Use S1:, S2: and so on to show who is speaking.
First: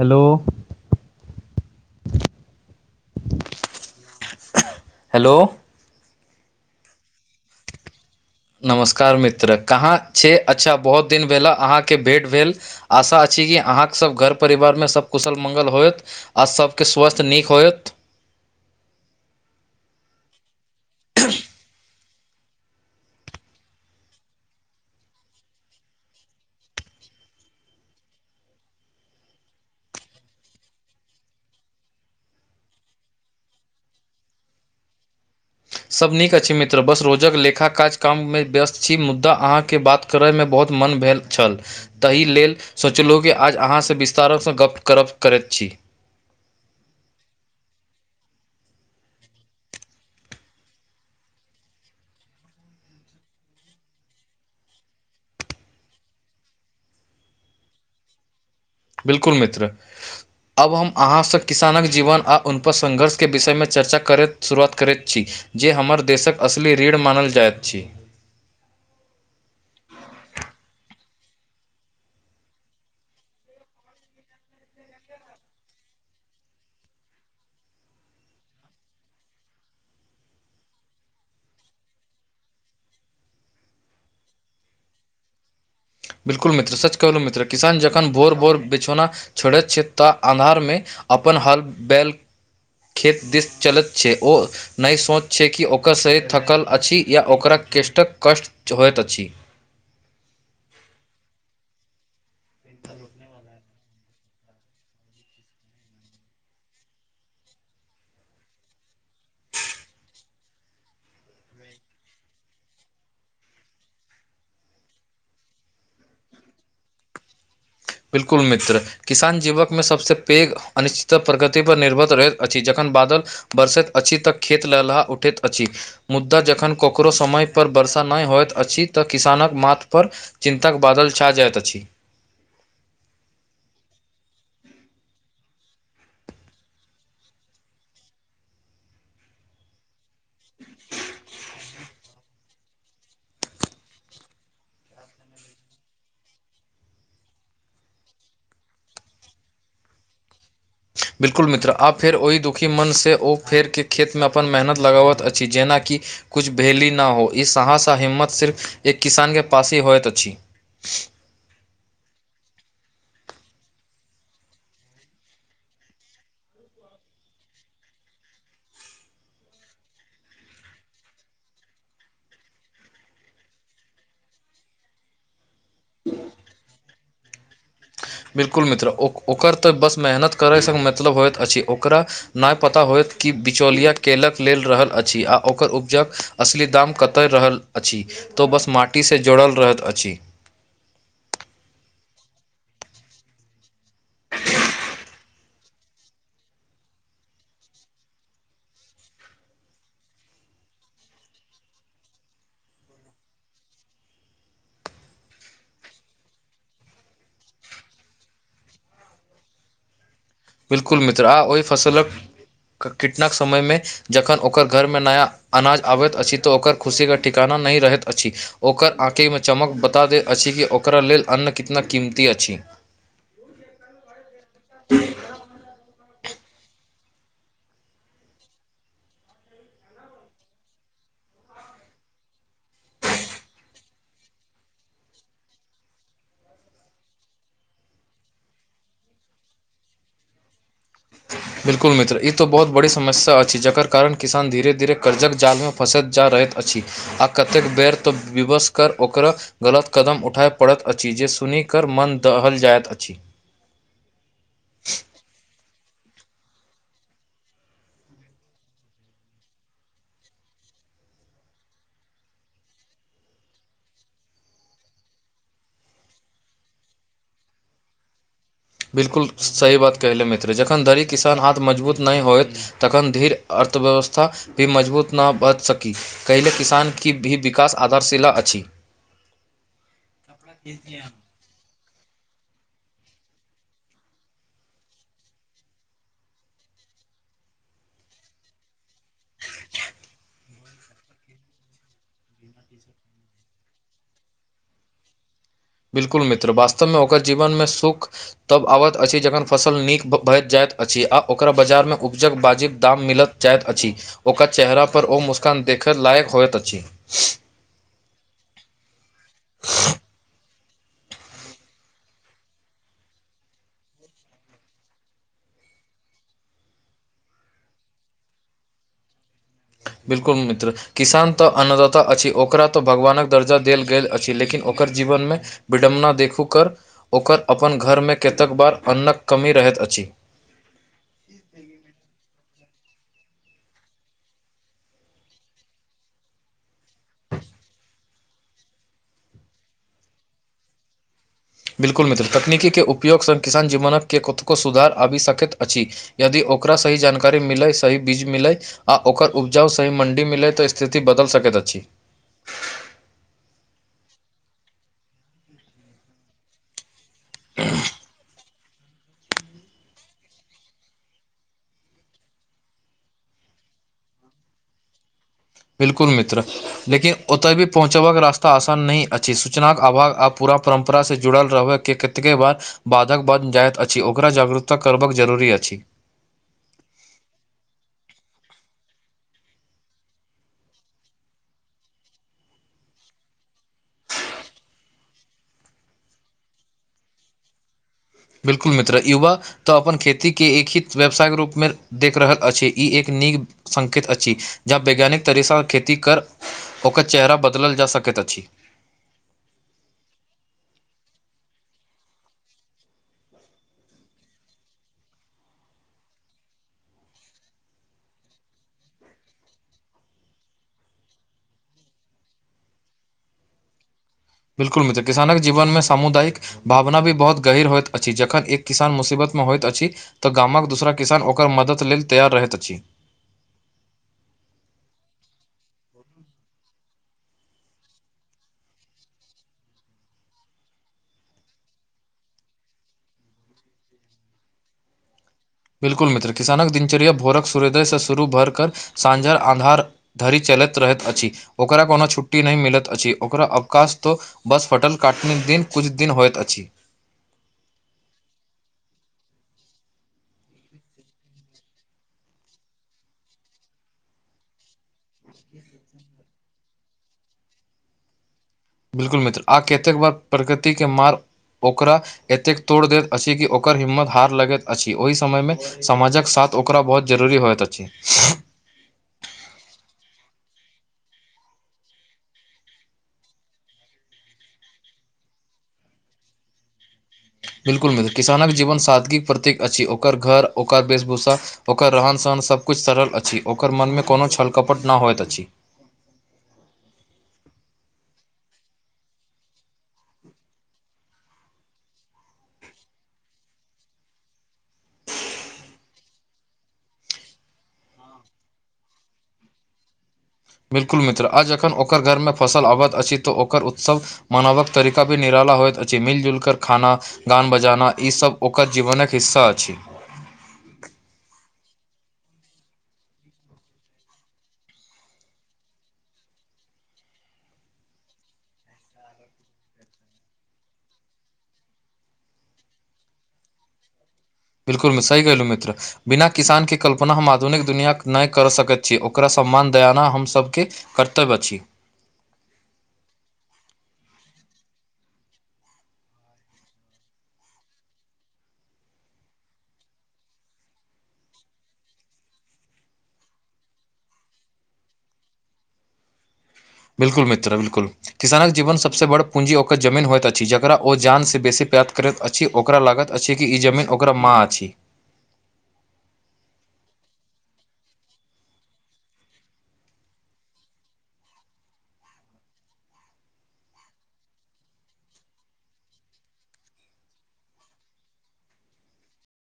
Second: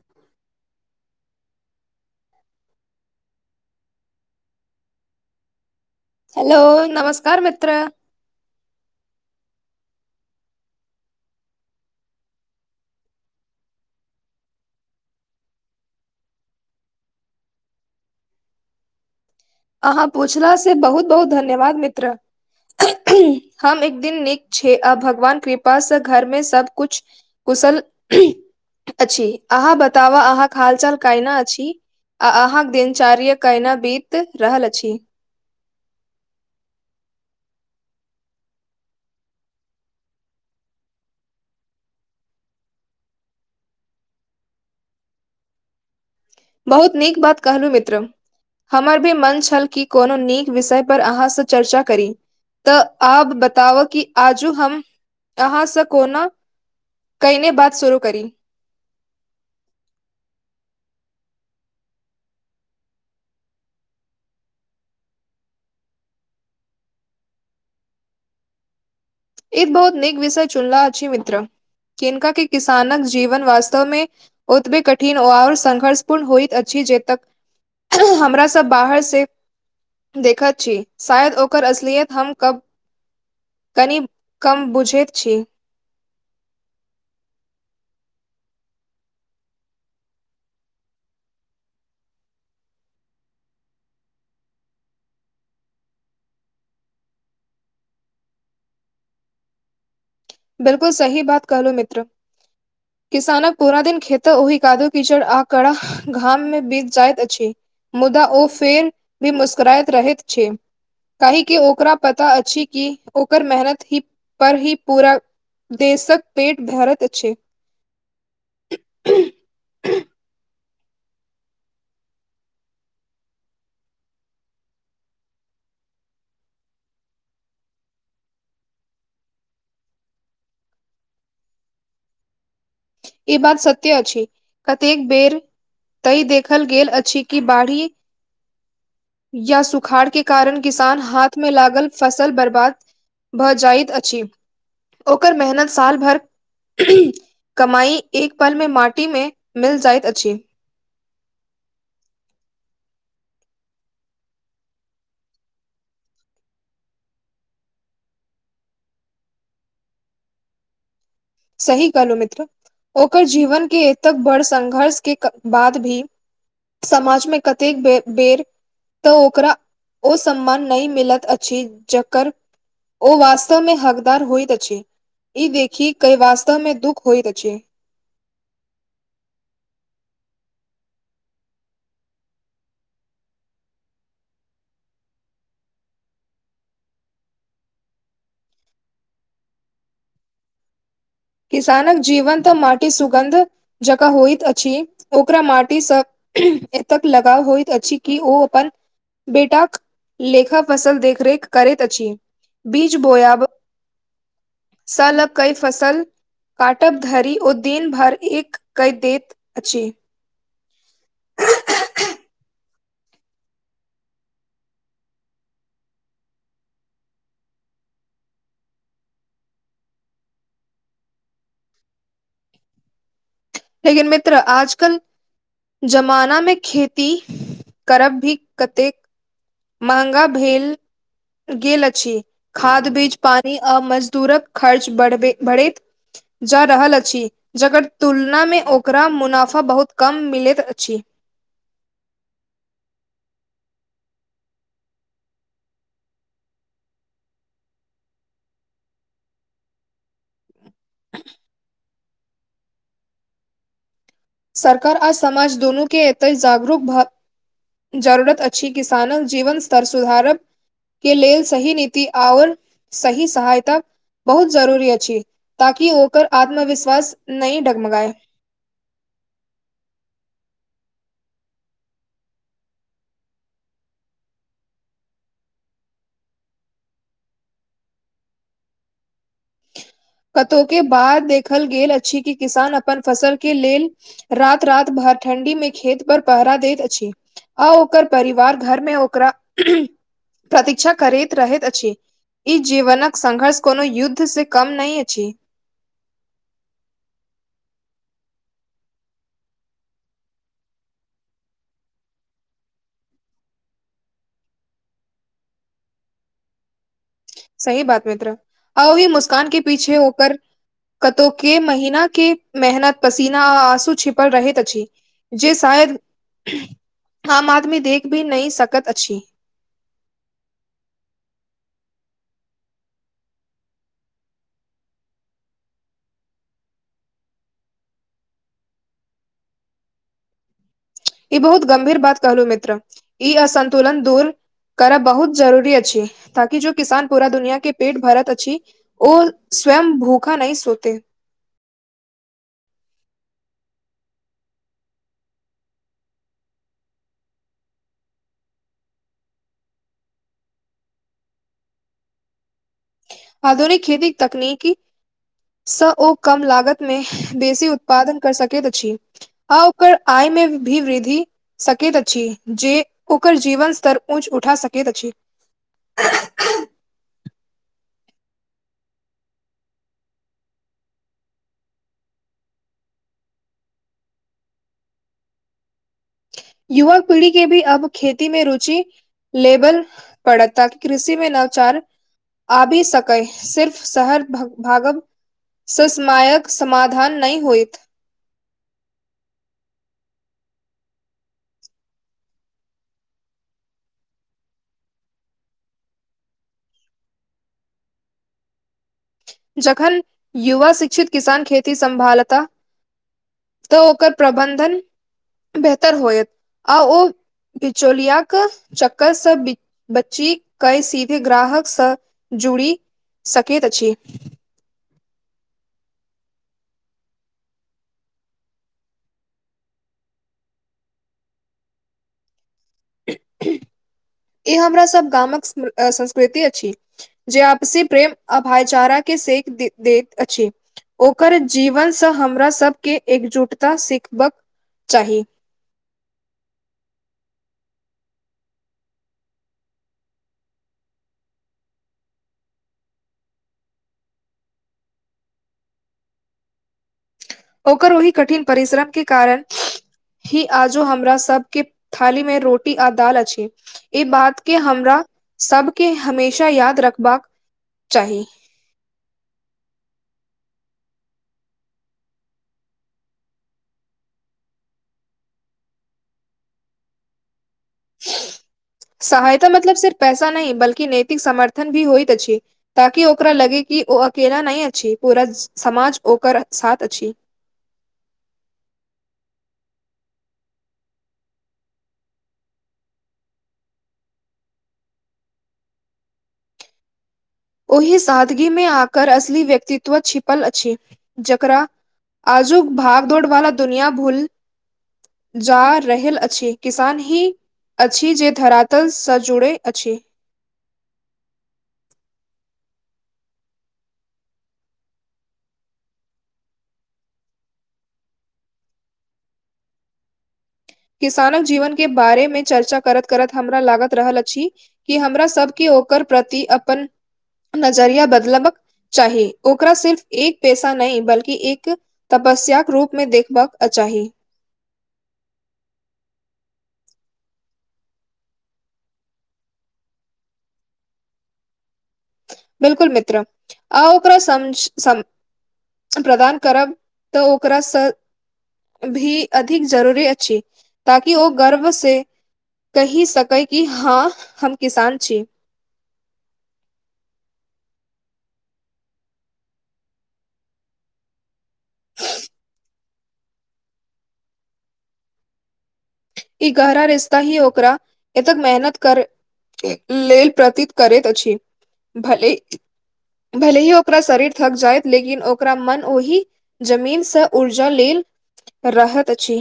S1: Hello hello
S2: hello नमस्कार मित्र
S1: नमस्कार मित्र कहाँ छै अच्छा बहुत दिन भेला अहाँके भेट भेल आशा अछि कि अहाँके सभ घर परिवारमे सभ कुशल मङ्ंगल होयत आ सभके स्वास्थ्य नीक होयत
S2: अहाँ पुछला से बहुत बहुत धन्यवाद मित्र हम एक दिन नीक छी आ भगवान कृपा से घरमें सब कुछ कुशल अछि अहाँ बताबा अहाँक हाल चाल कना अछि आ अहाँक दिनचार्य कयना बीत रहल अछि
S1: सब नीक अछि मित्र बस रोजक लेखा काज काम मे व्यस्त छी मुदा अहाँकेँ बात करैमे बहुत मन भेल छल तहि लेल सोचलहुँ कि आज अहाँसँ विस्तारसँ गप्प करप करैत छी
S2: बहुत नीक बात कहलहुँ मित्र हमर भी मन छल कि कोनो नीक विषय पर अहाँसँ चर्चा करी तऽ आब बताब कि आजू हम अहाँसँ कोना कईने बात शुरू करि
S1: बिलकुल मित्र आब हम अहाँसँ किसानक जीवन आ उनपर संङ्घर्षके विषयमे चर्चा करैत शुरुआत करैत छी जे हमर देशक असली रीढ़ मानल जाइत छी
S2: ई बहुत नीक विषय चुनला अछि मित्र किनका के किसानक जीवन वास्तव मे ओतबी कठिन आउर संघर्ष पूर्ण होइत अछि जेतक हमरास बाहरसे देखत छी शायद ओकर असलियत हम कब कनि कम बुझैत छी
S1: बिल्कुल मित्र सच कहलहुँ मित्र किसान जखन भोर भोर बेछौना छोड़ैत छै तऽ आन्धारमे अपन हल बैल खेत दिस चलैत छै ओ नहि सोच छै कि ओकर शरीर थकल अछि या ओकरा कष्टक कष्ट होइत अछि
S2: बिलकुल सही बात कहलो मित्र किसानक पूरा दिन खेते ओहि कादो कीचड़ आ कड़ा घाम में बीत जाइत अछि मुदा ओ फेर भी मुस्कराइत रहैत छै काहेकि ओकरा पता अछि कि ओकर मेहनत ही पर ही पूरा देशक पेट भरत अछि
S1: बिल्कुल मित्र किसान जीवकमे सभसँ पैघ अनिश्चित प्रगतिपर निर्भर रहैत अछि जखन बादल बरसैत अछि तऽ खेत ललहा उठैत अछि मुद्दा जखन ककरो समय पर वर्षा नहि होइत अछि तऽ किसानक माथपर चिता कऽ बादल छा जाइत अछि
S2: ई बात सत्य अछि कतेक बेर तय देखल गेल अछि कि बाढ़ी या सुखाड़ के कारण किसान हाथ में लागल फसल बर्बाद भऽ जाइत अछि [inaudible] ओकर मेहनत [inaudible] साल भर कमाई एक पलमे माटी मे मिल जाइत अछि
S1: बिल्कुल मित्र आब फेर ओहि दुखी मनसँ ओ फेरके खेतमे अपन मेहनत लगबैत अछि जेनाकि कुछ भेली ना हो ई सहसा हिम्मत सिर्फ एक किसान के पास ही होइत अछि
S2: सही कहलहु मित्र ओकर जीवन के एतक बड़ संघर्ष के बाद भी समाज में कतेकऽ बेर बेर तऽ ओकरा [inaudible] ओ सम्मान नै मिलत अछि जकर ओ वास्तव मे हकदार होइत अछि ई देखि कइ वास्तव मे दुख होइत अछि
S1: बिल्कुल मित्र ओकर तऽ बस मेहनत करयसँ मतलब होइत अछि ओकरा नहि पता होयत कि बिचौलिया केलक लेल रहल अछि आ ओकर उपजक असली दाम कतय रहल अछि तऽ बस माटि सँ जोड़ल रहत अछि।
S2: किसानक जीवनतऽ माटी सुगन्ध जका होइत अछि ओकरा माटी सँ एतक लगाव होइत अछि कि ओ अपन बेटाक लेखा फसल देखरेख करैत अछि बीज बोयब [inaudible] साल कऽ कई फसल काटब धरि ओ दिन भरि एक कई दैत अछि
S1: बिल्कुल मित्र आ ओहि फसलक [inaudible] कीटनाक समय मे जखन ओकर घरमे नया अनाज आबैत अछि तऽ ओकर खुशीे क ठिकाना नहि रहैत अछि ओकर आँखेमे चमक बता दैत अछि कि ओकरा लेल अन्न कितना कीमती अछि
S2: लेकिन मित्र आजकल [inaudible] जमाना मे खे करब भी कतेक महगा भेल गेल अछि खाद बीज पानी आ मजदूरक खर्च बढ़ बढ़ैत जा रहल अछि जकर तुल नामे ओकरा मुनाफा बहुत कम मिलैत अछि
S1: बिल्कुल मित्र ई तऽ बहुत बड़ी समस्या अछि जकर कारण किसान धीरे धीरे कर्जकऽ जाल मे फँसैत जा रहत अछि आ कतेक बेर तऽ विवस कर ओकरो गलत कदम उठय पड़ैत अछि जे सुनि कऽ मन दहल जाइत अछि
S2: सरकार आ समाज दोनू के एतय जागरूक भ जरूरत अछी किसानक जीवन स्तर सुधार व के लेल सही नीति आओर सही सहायता बहुत जरूरी अछि ताकि ओ ओकर आत्मविश्वास नै डगमगाय
S1: बिल्कुल सही बात कहले मित्र जखन धरी किसान हाथ मजबूत नहि होइत तखन धीर अर्थव्यवस्था भी मजबूत न बच सकी कयले किसान की भी विकास आधारशिला अछि [inaudible]
S2: कतहु के बाद देखल गेल अछि कि किसान अपन फसल के लेल रात रात भर ठण्डी में खेत पर पहरा देैत अछि आ ओकर परिवार घरमे ओकरा प्रतीक्षा करैत रहैत अछि ई जीवनक संघर्ष कोनो युद्ध से कम नै छी।
S1: बिल्कुल मित्र वास्तवमे ओकर जीवनमे सुख तब आबैत अछि जखन फसल नीक भए जाइत अछि आ ओकरा बाजारमे उपजक बाजी दाम मिलत जाइत अछि ओकर चेहरा पर ओ मुस्कान देखय लायक होइत अछि
S2: सही बात मित्र आ ओहि मुस्कान के पीछे ओकर कतौ के महिना के मेहनत पसीना आ आँसू छिपल रहैत अछि जे शायद आम आदमी देख भी नहि सकत अछि
S1: बिल्कुल मित्र किसान तऽ अन्नदाता अछि ओकरा तऽ भगवानक दर्जा देल गेल अछि लेकिन ओ कर जीवनमे विडंबना देखू कर ओकर अपन घरमे केतक बार अन्नक कमी रहैत अछि
S2: ई बहुत गंमभीर बात कहलु मित्र ई असन्तुलन दूर करब बहुत जरूरी अछि ताकि जो किसान पूरा दुनिया के पेट भरत अछि ओ स्वयं भूखा नहि सोते
S1: बिल्कुल मित्र तकनीकीके उपयोगसँ किसान जीवनके कतुको सुधार आबि सकैत अछि यदि ओकरा सही जानकारी मिलै सही बीज मिलै। आ ओकर उपजाउ सही मण्डी मिलय तऽ स्थिति बदल सकैत अछि
S2: आधुनिक खेती तकनीकी स ओ कम लागत नै बेसी उत्पादन कर सकैत अछि आ ओकर आय मे भी वृद्धि सकैत अछि जे ओकर जीवन स्तर ऊँच उठा सकैत अछि
S1: बिलकुल मित्र लेकिन ओतय भी पहुँचबाक रास्ता आसान नहि अछि सूचनाक अभाव आब पूरा परम्परा से जुड़ल रहैके कतेक के बाद बाधक बन जायइत अछि ओकरा जागरूकता करबाक जरूरी अछि
S2: युवा पीढ़ी केँ भी अब खेती मे रुचि लेबल पड़त ताकि कृषि मे नवचार आ भी सकै सिर्फ शहर भागव ससमायक समाधान नहि होयत
S1: बिल्कुल मित्र युवा तऽ अपन खेतीके एक ही व्यवसायके रूपमे देख रहल अछि ई एक नीक संकेत अछि जह वैज्ञानिक तरसा खेती कर ओकर चेहरा बदलल जा सकैत अछि
S2: जखन युवा शिक्षित किसान खेती सम्भालत तऽ ओकर प्रबन्धन बेहतर होयत आ ओ बिचोलियाक चक्करसँ बच्ची कै सीधे ग्राहकस जुड़ी सकैत अछि
S1: बिल्कुल मित्र किसानक जीवन मे सामुदायिक भावना भी बहुत गहीर होइत अछि जखन एक किसान मुसीबत मे होइत अछि तऽ गामक दूसरा किसान ओकर मदद लेल तैयार रहैत अछि
S2: ई हमरा सब गामक संस्कृति अछि जे आपसी प्रेम आ भाईचारा के सेक दे दैत अछि ओकर जीवनसँ हमरा सभके एकजुटता सिखबक चाही
S1: बिलकुल मित्र किसानक दिनचर्या भोरक सूर्योदय से शुरू भर कर सांझार आन्धार धरि चलैत रहैत अछि ओकरा कोनो छुट्टी नहि मिलत अछि ओकरा अवकाश तऽ बस फटल काटने दिन कुछ दिन होइत अछि
S2: ओकर ओहि कठिन परिश्रम के कारण ही आजो हमरा सब के थाली मे रोटी आ दाल अछि ई बात के हमरा सबके हमेशा याद रखबाक चाही
S1: बिलकुल मित्र आ कतेक बार प्रकृति के मार ओकरा एतेक तोड़ दैत अछि कि ओकर हिम्मत हार लगैत अछि ओहि समयमे समाजक साथ ओकरा बहुत जरूरी होइत अछि
S2: सहायता मतलब सिर्फ पैसा नहि बल्कि नैतिक समर्थन भी होइत अछि ताकि ओकरा लगे कि ओ अकेला नहि अछि पूरा समाज ओकर साथ अछि
S1: बिल्कुल मिल किसानक जीवन सादगीक प्रतीक अछि ओकर घर ओकर वेशभूषा ओकर रहन सहन सबकुछ सरल अछि ओकर मनमे कोनो छलकपट नहि होइत अछि
S2: ओहि सादगी मे आकर असली व्यक्तित्व छिपल अछि जकरा आजुक भाग दौड़ वाला दुनिया भूल जा रहल अछि किसान ही अछि जे धरातलस जुड़ै अछि
S1: बिल्कुल मित्र आ जखन ओकर घरमे फसल आबैत अछि तऽ ओकर उत्सव मनावक तरीका भी निराला होयत अछि मिलजुल कर खाना गान बजाना ईसभ ओकर जीवनक हिस्सा अछि
S2: किसानक जीवन के बारे मे चर्चा करत करत हमरा लागत रहल अछि कि हमरा सबके ओकर प्रति अपन नजरिया बदलाबक चाही ओकरा सिर्फ एक पैसा नहि बल्कि एक तपस्याक रूपमे देखबाक अचाहि
S1: बिल्कुल सी कहहुँ मित्र बिना किसानके कल्पना हम आधुनिक दुनिआ नहि करि सकैत छी ओकरा सम्मान दयाना हम सभके कर्तव्य अछि
S2: बिलकुल मित्र आ ओकरा समझ सम प्रदान करब तऽ ओकराँ भी अधिक जरूरी अछि ताकि ओ गर्व से कहि सकै कि हँ हम किसान छि
S1: बिल्कु मित्र बिलकुल किसानक जीवन सबसँ बड़ पूंजी ओकर जमीन होइत अछि जकरा ओ जानसँ बेसी प्राप्त करैत अछि ओकरा लागत अछि कि ई जमीन ओकरा माँ अछि
S2: ई गहरा रिश्ता ही ओकरा ए तक मेहनत कर लेल प्रतीत करैत अछि भलै भले ही ओकरा शरीर थक जायइत लेकिन ओकरा मन ओहि जमीनसँ ऊर्जा लेल रहत अछि